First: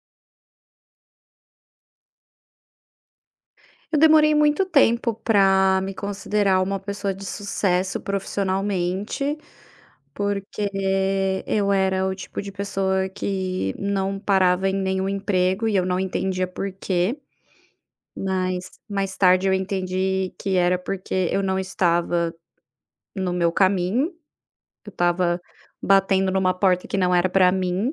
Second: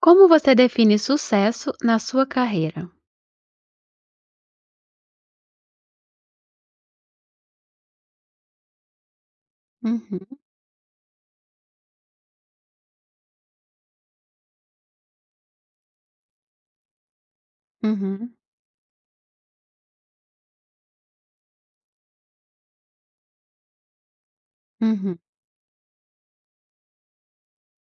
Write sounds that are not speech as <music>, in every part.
Como você define sucesso na sua carreira? Eu demorei muito tempo para me considerar uma pessoa de sucesso profissionalmente, Uhum, porque eu era o tipo de pessoa que não parava em nenhum emprego e eu não entendia por quê, uhum, mas mais tarde eu entendi que era porque eu não estava no meu caminho, eu uhum, estava batendo numa porta que não era para mim.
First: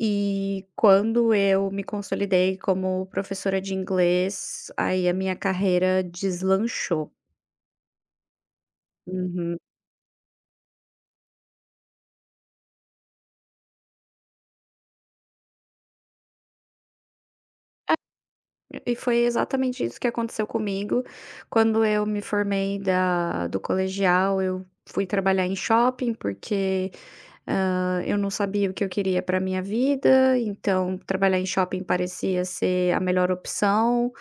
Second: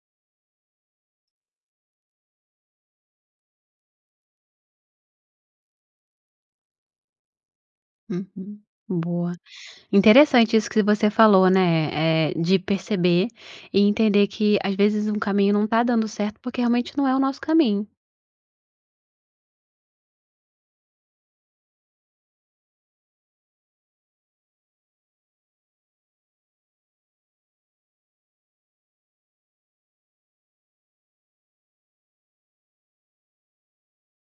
E quando eu me consolidei como professora de inglês, aí a minha carreira deslanchou. uhum. Boa. Uhum. Interessante isso que você falou, né, de perceber e entender que, às vezes, um caminho não tá dando certo, porque realmente não é o nosso caminho. E foi exatamente isso que aconteceu comigo. Quando eu me formei da do colegial, eu fui trabalhar em shopping, porque, eu não sabia o que eu queria para minha vida, então trabalhar em shopping parecia ser a melhor opção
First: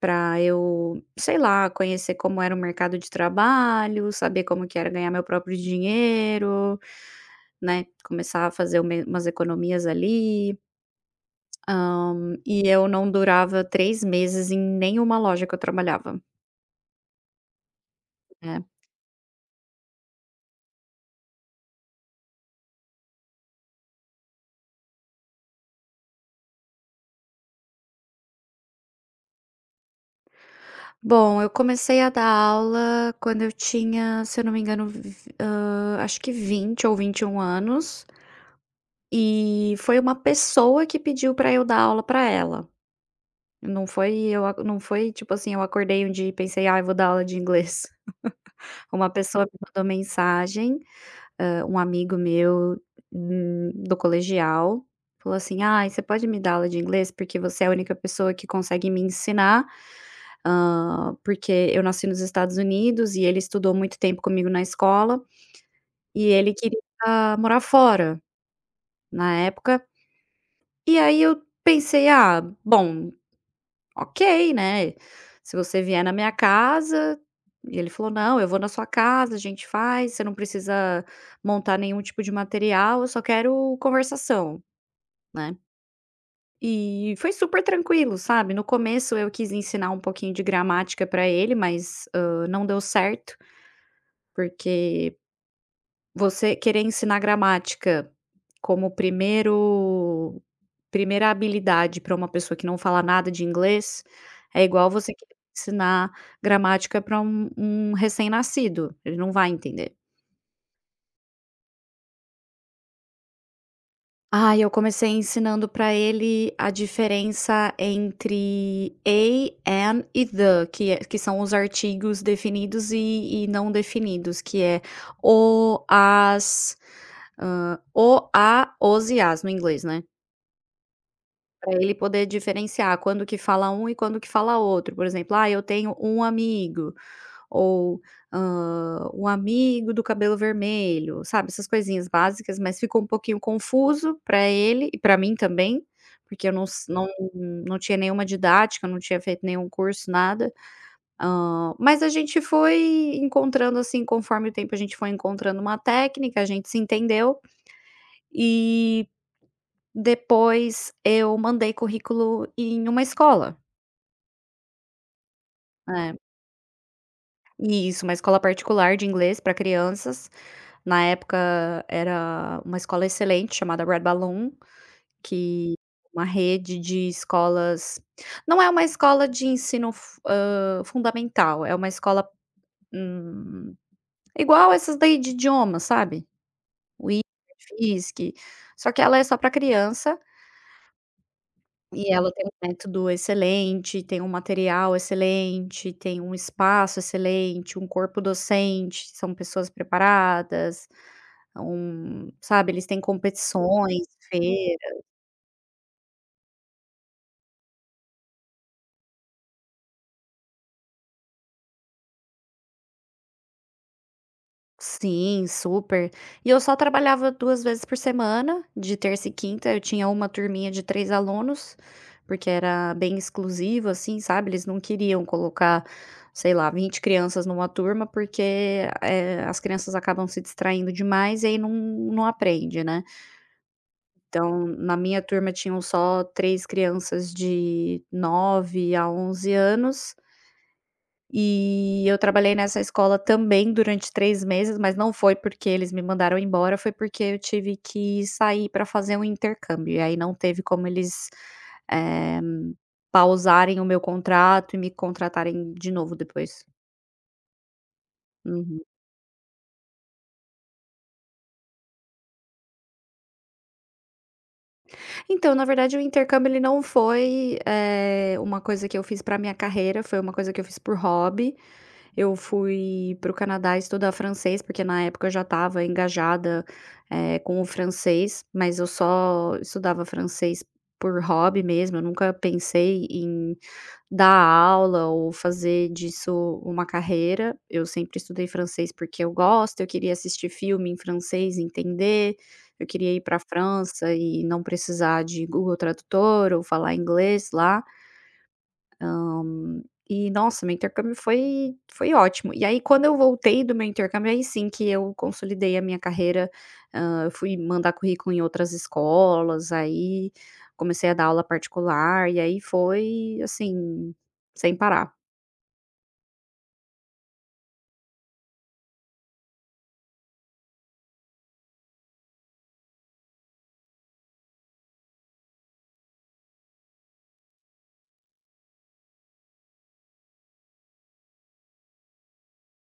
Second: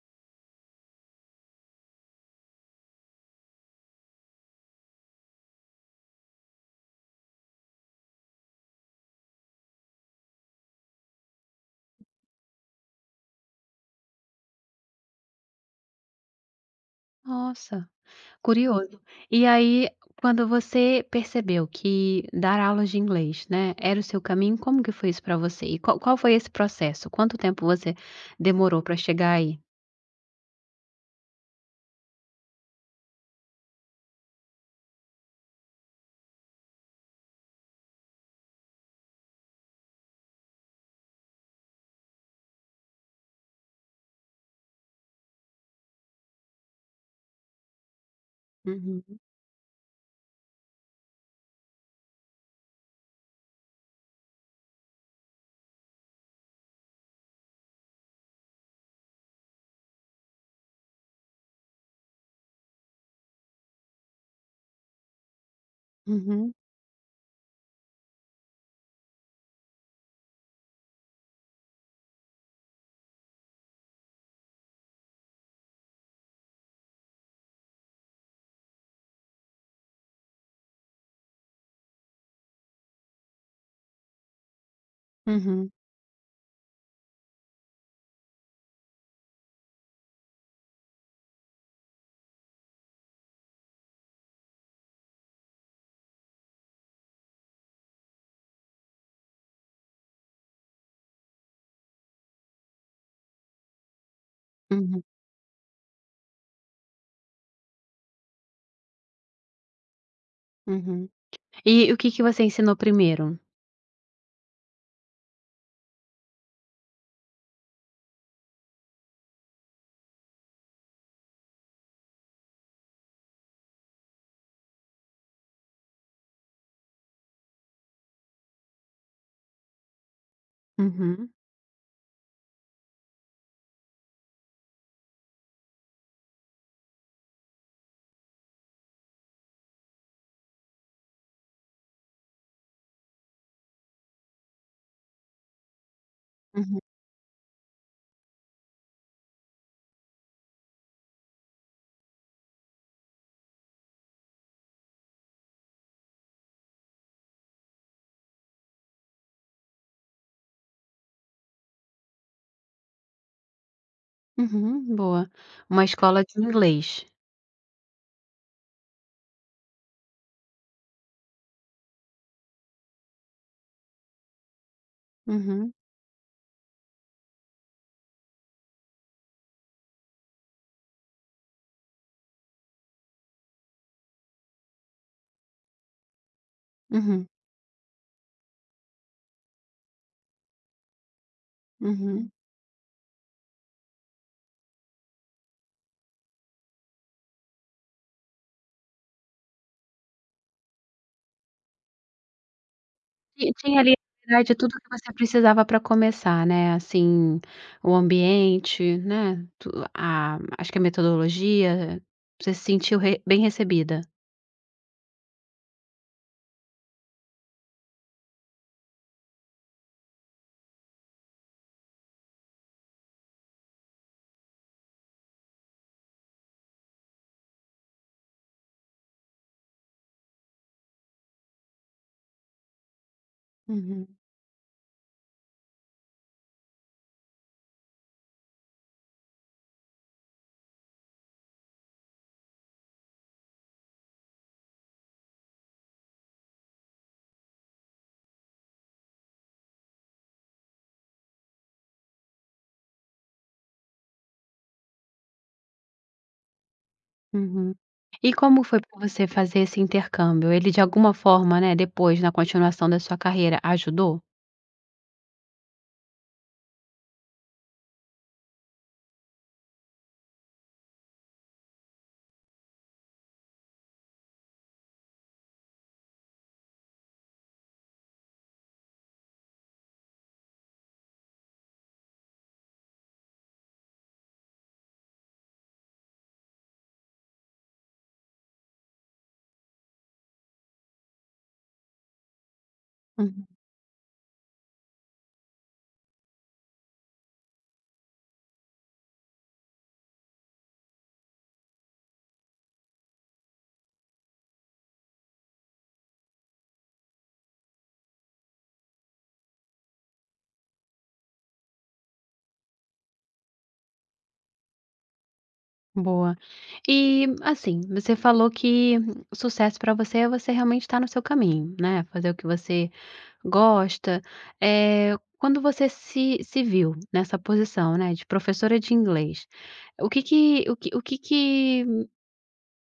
para eu, sei lá, conhecer como era o mercado de trabalho, saber como que era ganhar meu próprio dinheiro, né, começar a fazer ume umas economias ali. Hã, e eu não durava 3 meses em nenhuma loja que eu trabalhava, Nossa, né. curioso. E aí, quando você percebeu que dar aulas de inglês, né, era o seu caminho, como que foi isso pra você? E qual foi esse processo? Quanto tempo você demorou pra chegar aí? Bom, eu comecei a dar aula quando eu tinha, se eu não me engano, acho que 20 ou 21 anos, e foi uma pessoa que pediu pra eu dar aula pra ela. Não foi tipo assim, eu acordei um dia e pensei: "Ai, vou dar aula de inglês". <laughs> Uma Uhum, pessoa me mandou mensagem, um amigo meu, do colegial, falou assim: "Ah, você pode me dar aula de inglês? Porque você é a única pessoa que consegue me ensinar, porque eu nasci nos Estados Unidos e ele estudou muito tempo comigo na escola, e uhum, ele queria, morar fora na época". E aí eu pensei: "Ah, bom, ok, né, se você vier na minha casa". E ele falou: "Não, eu vou na sua casa, a gente faz, você não precisa montar nenhum tipo de material, eu só quero conversação", né. uhum, E foi super tranquilo, sabe. No começo eu quis ensinar um pouquinho de gramática pra ele, mas, não deu certo, porque você querer ensinar gramática como primeiro primeira habilidade para uma pessoa que não fala nada de inglês, é igual uhum. você querer ensinar gramática para um recém-nascido, ele não vai entender. Uhum. E o que que você ensinou primeiro? Ah, eu comecei ensinando para ele a diferença entre a, an e the, que é que são os artigos definidos e não definidos, que é o, as, o, a, os e as no inglês, né. Uhum, Pra ele poder diferenciar quando que fala um e quando que fala outro, por exemplo: "Ah, eu tenho um amigo", ou, "um amigo do cabelo vermelho", sabe, essas coisinhas básicas, mas ficou um pouquinho confuso para ele e para mim também, porque eu uhum, não tinha nenhuma didática, não tinha feito nenhum curso, nada. Mas a gente foi encontrando, assim, conforme o tempo a gente foi encontrando uma técnica, a gente se entendeu, e depois eu mandei currículo em uma escola. uhum, boa. Uma É, escola de inglês. e isso, uma escola particular de inglês para crianças. Na época era uma escola excelente chamada Red Balloon, Uhum, que é uma rede de escolas. Não é uma escola de ensino fundamental, é uma escola, hum, igual essas daí de idioma, sabe? O uhum, IFSC, só que ela é só para criança. E uhum. ela tem um método excelente, tem um material excelente, tem um espaço excelente, um corpo docente, são pessoas preparadas, sabe, eles têm Ti tinha ali, competições. na verdade, tudo que você precisava para começar, né, assim, o ambiente, né, tu a acho que a metodologia, você se sentiu re bem recebida. Sim, super. E eu só trabalhava 2 vezes por semana, de terça e quinta, eu tinha uma turminha de 3 alunos, porque era bem exclusivo, assim, sabe, eles não queriam colocar, sei lá, 20 crianças numa turma, porque, as crianças acabam se distraindo demais e aí não aprende, né. Uhum, Então, na minha turma tinham só 3 crianças de 9 a 11 anos e eu trabalhei nessa escola também durante 3 meses, mas não foi porque eles me mandaram embora, foi porque eu tive que sair para fazer um intercâmbio, e aí não teve como eles, eh, pausarem o meu contrato e me contratarem de novo depois. uhum. E como foi Uhum. para você fazer esse intercâmbio? Ele de alguma forma, né, depois na continuação da sua carreira, ajudou? Então, na verdade, o intercâmbio ele não foi, uma coisa que eu fiz para minha carreira, foi uma coisa que eu fiz por hobby. Eu fui para o Canadá estudar francês, porque na época eu já estava engajada, com o francês, mas eu só estudava francês por hobby mesmo, eu nunca pensei em dar aula ou fazer disso uma carreira. Eu sempre estudei francês porque eu gosto, eu queria assistir filme em francês e entender, eu queria ir para a Uhum. França e não precisar de Google Tradutor ou falar inglês lá. Hum, E nossa, meu intercâmbio foi ótimo. E aí quando eu voltei do meu intercâmbio, aí sim que eu consolidei a minha carreira, eu fui mandar currículo em outras escolas, aí comecei a dar aula particular, e aí foi, assim, sem parar. Boa. E, assim, você falou que o sucesso para você é você realmente estar no seu caminho, né, fazer o que você gosta. Quando você se viu nessa posição, né, de professora de inglês, o que que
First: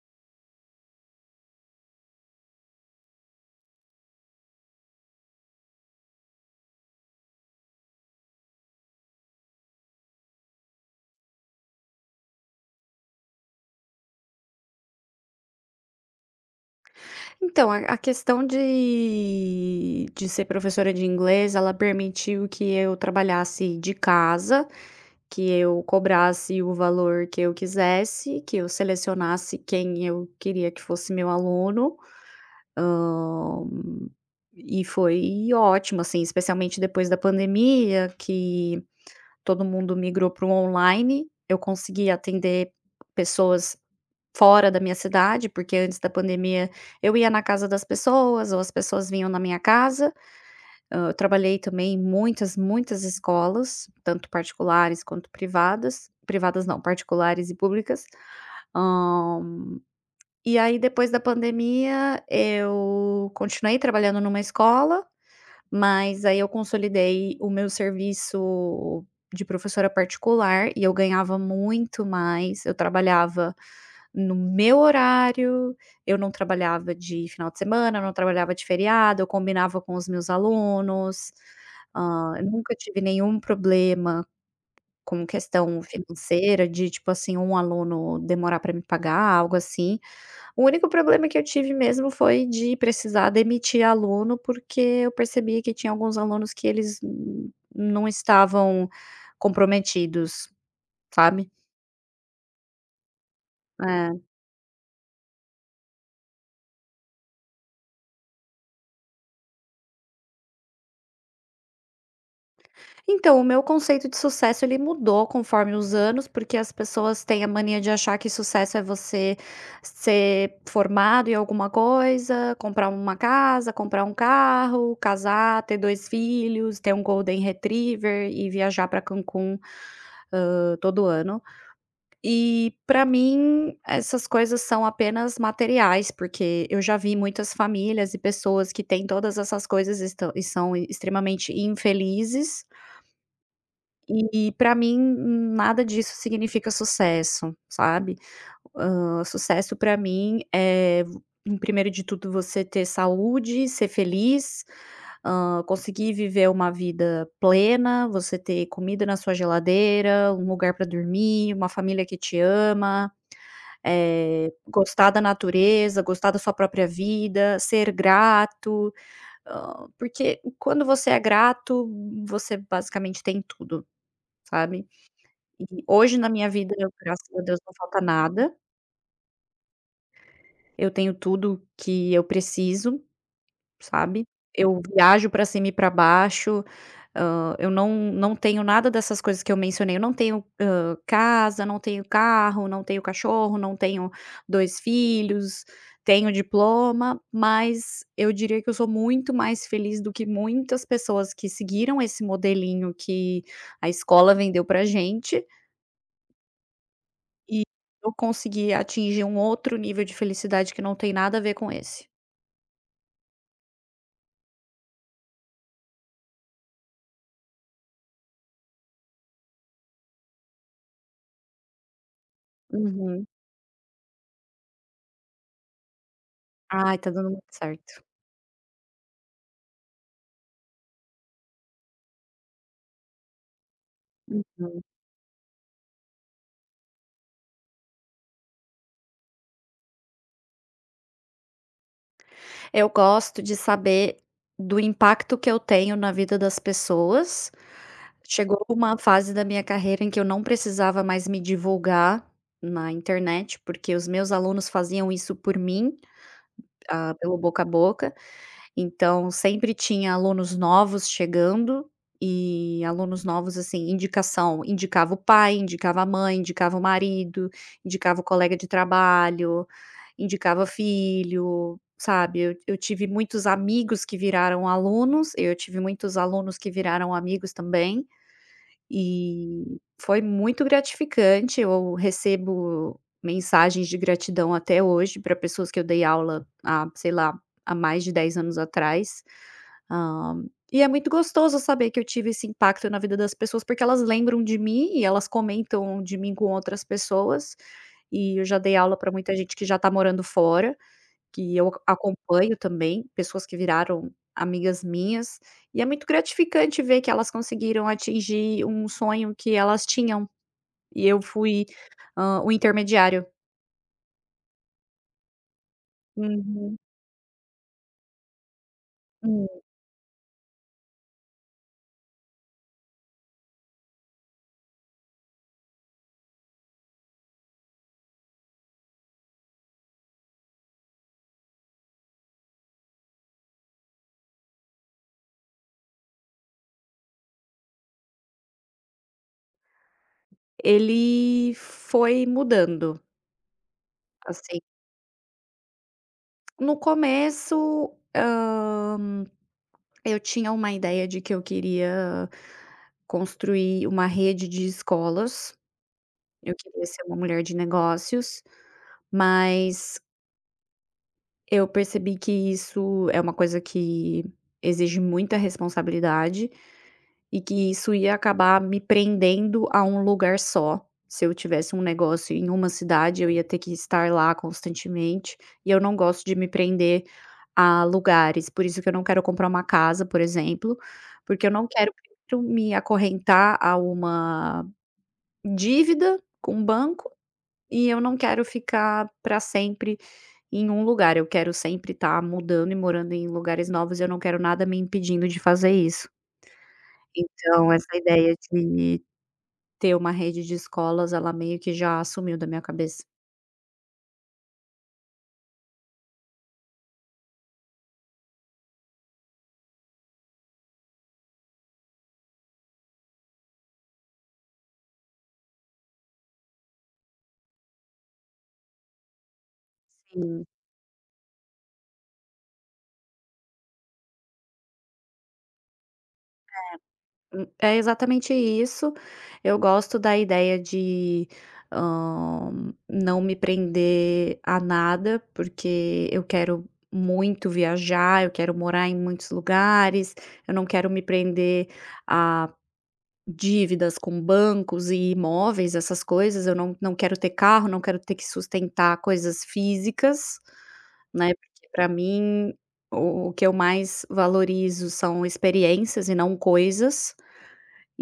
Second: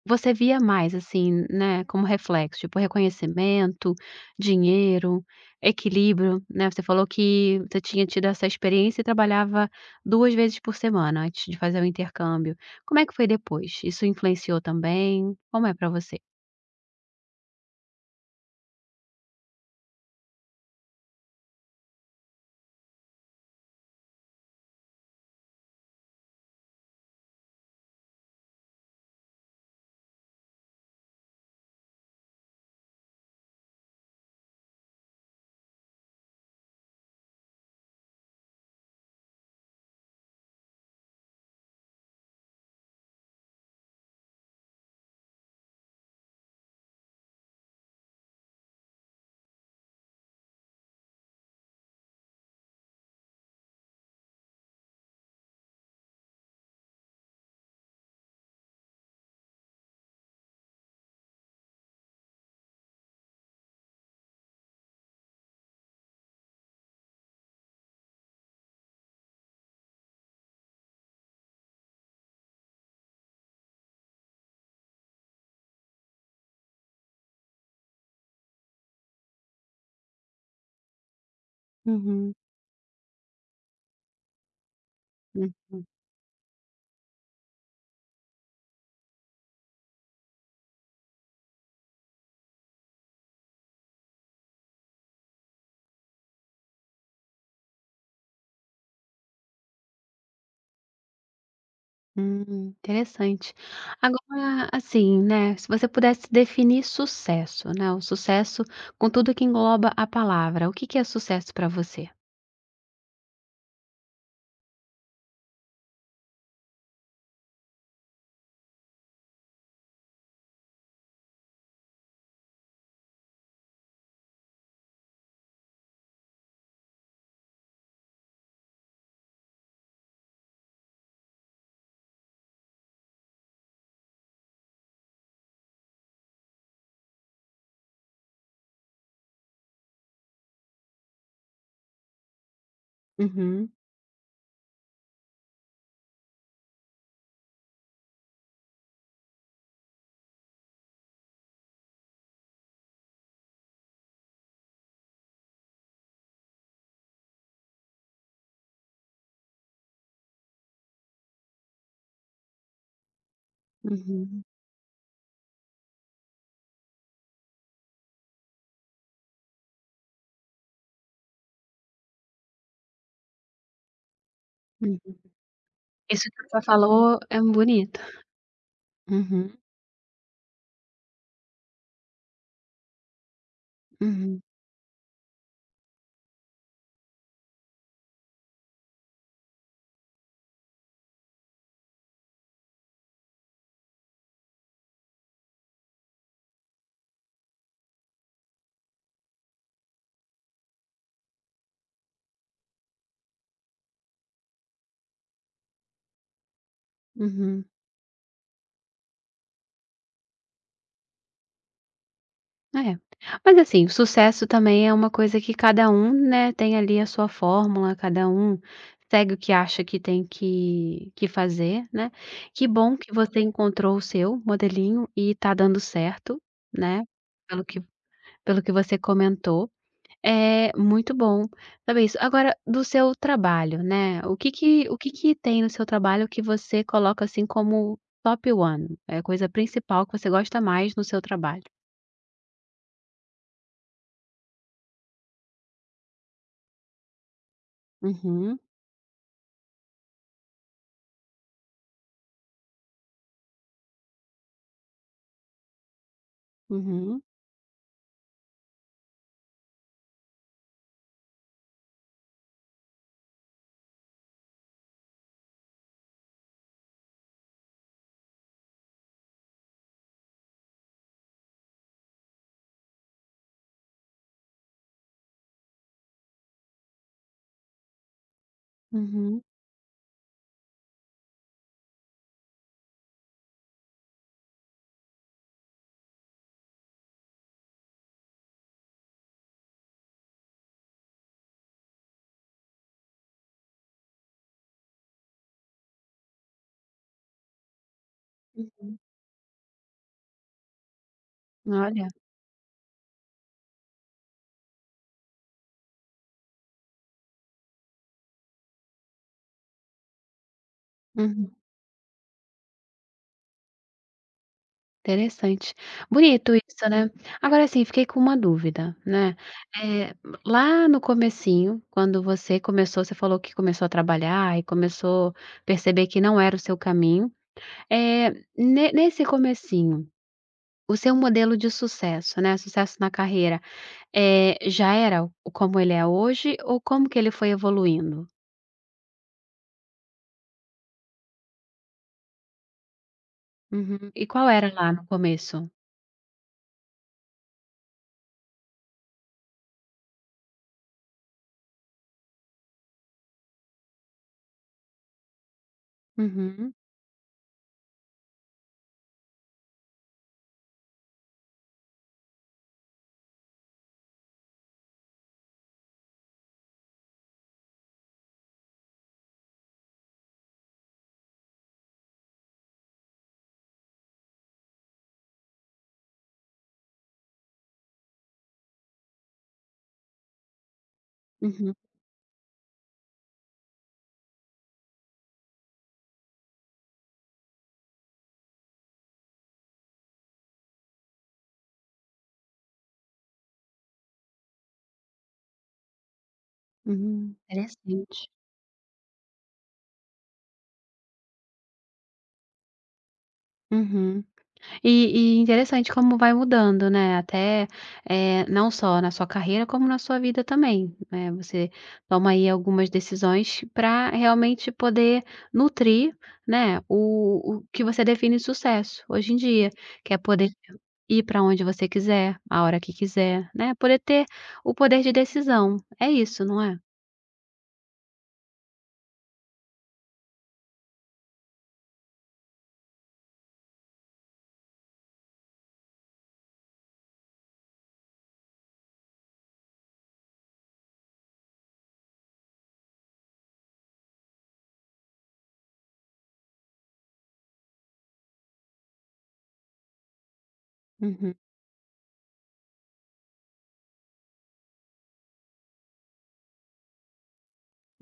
você via mais, assim, né, como reflexo, tipo reconhecimento, dinheiro, equilíbrio, né, você falou que você tinha tido essa experiência e trabalhava 2 vezes por semana antes de fazer o intercâmbio. Como é que foi depois? Isso influenciou também? Como é para você? Então, a questão de ser professora de inglês, ela permitiu que eu trabalhasse de casa, que eu cobrasse o valor que eu quisesse, que eu selecionasse quem eu queria que fosse meu aluno, hã, e foi ótimo, assim, especialmente depois da pandemia, que todo mundo migrou para o online, eu consegui atender pessoas fora da minha cidade, porque antes da pandemia eu ia na casa das pessoas ou as pessoas vinham na minha casa. Eu trabalhei também em muitas, muitas escolas, tanto particulares quanto privadas. Privadas não, particulares e públicas. Hã, e aí depois da pandemia eu continuei trabalhando numa escola, mas aí eu consolidei o meu serviço de professora particular e eu ganhava muito mais, eu trabalhava no meu horário, eu não trabalhava de final de semana, eu não trabalhava de feriado, eu combinava com os meus alunos, Uhum. Eu nunca tive nenhum problema com questão Uhum. financeira de, tipo assim, um aluno demorar para me pagar, algo assim. O único problema que eu tive mesmo foi de precisar demitir aluno, porque eu percebi que tinha alguns alunos que eles n não estavam comprometidos, sabe. Interessante. É. Agora, assim, né, se você pudesse definir sucesso, né, o sucesso com tudo que engloba a palavra, o que que é sucesso para você? Então, o meu conceito de sucesso ele mudou conforme os anos, porque as pessoas têm a mania de achar que sucesso é você ser formado em alguma coisa, comprar uma casa, comprar um carro, casar, ter 2 filhos, ter um golden retriever e viajar para Cancún, todo ano. E para mim essas coisas são apenas materiais, porque eu já vi muitas famílias e pessoas que têm todas essas coisas estão e são extremamente infelizes, Uhum. e para mim nada disso significa sucesso, sabe. Sucesso para mim é em primeiro de tudo você ter saúde, ser feliz, conseguir viver uma vida plena, você ter comida na sua geladeira, um lugar para dormir, uma família que te ama. Uhum. Gostar da natureza, gostar da sua própria vida, ser grato, porque quando você é grato, você basicamente tem tudo, sabe. Uhum. E hoje Isso na que minha você vida, eu, falou graças é a um Deus, não falta bonito. nada, Uhum, eu tenho tudo que eu preciso. Sabe? uhum, Eu viajo para cima e para baixo, eu não tenho nada dessas coisas que eu mencionei, eu não tenho, casa, não tenho carro, não tenho cachorro, não tenho 2 filhos, tenho diploma, mas eu diria que eu sou muito mais feliz do que muitas pessoas que seguiram esse modelinho que a escola vendeu pra gente, e uhum. eu consegui atingir um outro nível de felicidade que não tem nada a ver com esse. É. Mas assim, o sucesso também é uma coisa que cada um, né, tem ali a sua fórmula, cada um segue o que acha que tem que fazer, né. Que bom que Uhum. você encontrou o seu modelinho e tá dando certo, Ai, né, tá dando muito pelo que certo. pelo que você comentou. É, muito bom saber isso. Agora, do seu trabalho, né, o que Uhum. que o que que tem no seu trabalho que você coloca, assim, como top one. É a coisa principal que você gosta mais no seu trabalho? Eu gosto de saber do impacto que eu tenho na vida das pessoas. Uhum, Chegou uma fase da minha carreira em que eu não precisava mais me divulgar na internet, porque os meus alunos faziam isso por mim, uhum, pelo boca a boca. Então, sempre tinha alunos novos chegando e alunos novos, assim, indicação, indicava o pai, indicava a mãe, indicava o marido, indicava o colega de trabalho, indicava filho, sabe. Eu tive muitos amigos que viraram alunos, eu tive muitos alunos que viraram amigos também. uhum, E foi muito gratificante, eu recebo mensagens de gratidão até hoje para pessoas que eu dei aula há, sei lá, há mais de 10 anos atrás. Hã, e é muito gostoso saber que eu tive esse impacto na vida das pessoas, porque elas lembram de mim e elas comentam de mim com outras pessoas, e eu já dei aula uhum. para muita gente que já está morando fora. Que eu Olha, acompanho também, pessoas que viraram amigas minhas, e é muito gratificante ver que elas conseguiram atingir um sonho que elas tinham, e eu uhum, fui, o intermediário. interessante. Bonito Uhum. isso, né. Agora, sim, fiquei com uma dúvida, né, Hum. eh, lá no comecinho, quando você começou você falou que começou a trabalhar e começou a perceber que não era o seu caminho. Eh, ne nesse comecinho, o seu modelo de sucesso, né, sucesso na carreira, já era o como ele é hoje ou como que ele foi evoluindo? Ele foi mudando, Uhum. E qual assim. era lá no começo? No começo, eu tinha uma ideia de que eu queria construir uma rede de escolas, eu Uhum, queria ser uma mulher de negócios, mas eu percebi que isso é uma coisa que exige muita responsabilidade e que isso ia acabar me prendendo a um lugar só. Se eu tivesse um negócio em uma cidade, eu ia ter que estar lá constantemente, e eu não gosto de me prender a lugares. Por isso que eu não quero comprar uma casa, por exemplo, porque eu não uhum, quero primeiro me acorrentar a uma dívida com o banco e eu não quero ficar para sempre em um lugar, eu quero sempre estar mudando e morando em lugares novos, e eu não quero nada me impedindo de fazer isso. uhum. Então essa Interessante. ideia de ter uma rede de escolas, ela meio que já sumiu da minha cabeça. Uhum. E interessante como vai mudando, né, até, não só na sua carreira como na sua vida também, né, você toma aí algumas decisões para realmente poder nutrir, né, o que você define sucesso hoje em dia, que é Sim, poder ir para onde você quiser, a hora que quiser, né, poder ter o poder de decisão. É isso, não é? É exatamente isso. Eu gosto da ideia de, hã, não me prender a nada, porque eu quero muito viajar, eu quero morar em muitos lugares, eu não quero me prender a dívidas com bancos e imóveis, essas coisas, eu não quero ter carro, não quero ter que sustentar coisas físicas, né, Uhum, porque pra mim o que eu mais valorizo são experiências e não coisas.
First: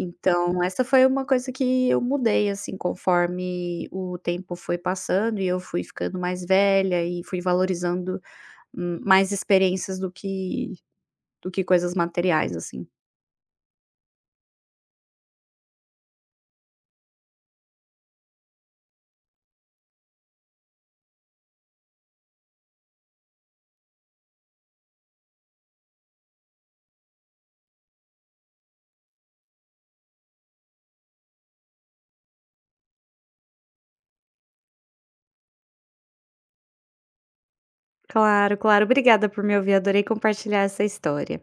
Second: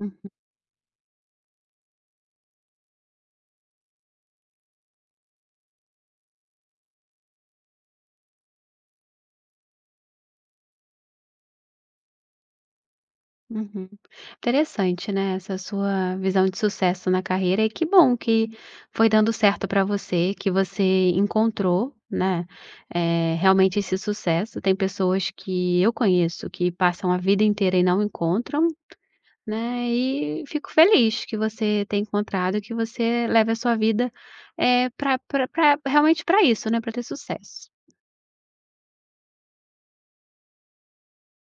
uhum. essa foi uma coisa que eu mudei, assim, conforme o tempo foi passando e eu fui ficando mais velha e fui valorizando, mais experiências do que coisas materiais, assim. Uhum. Interessante, né, essa sua visão de sucesso na carreira e que bom que foi dando certo para você, que você encontrou, né, realmente esse sucesso. Tem pessoas que eu conheço que passam a vida inteira e não encontram, né, e fico feliz que você tenha encontrado, que você leve a sua vida, é para pra realmente para isso, né, para ter sucesso. Claro, claro. Obrigada por me ouvir. Adorei compartilhar essa história.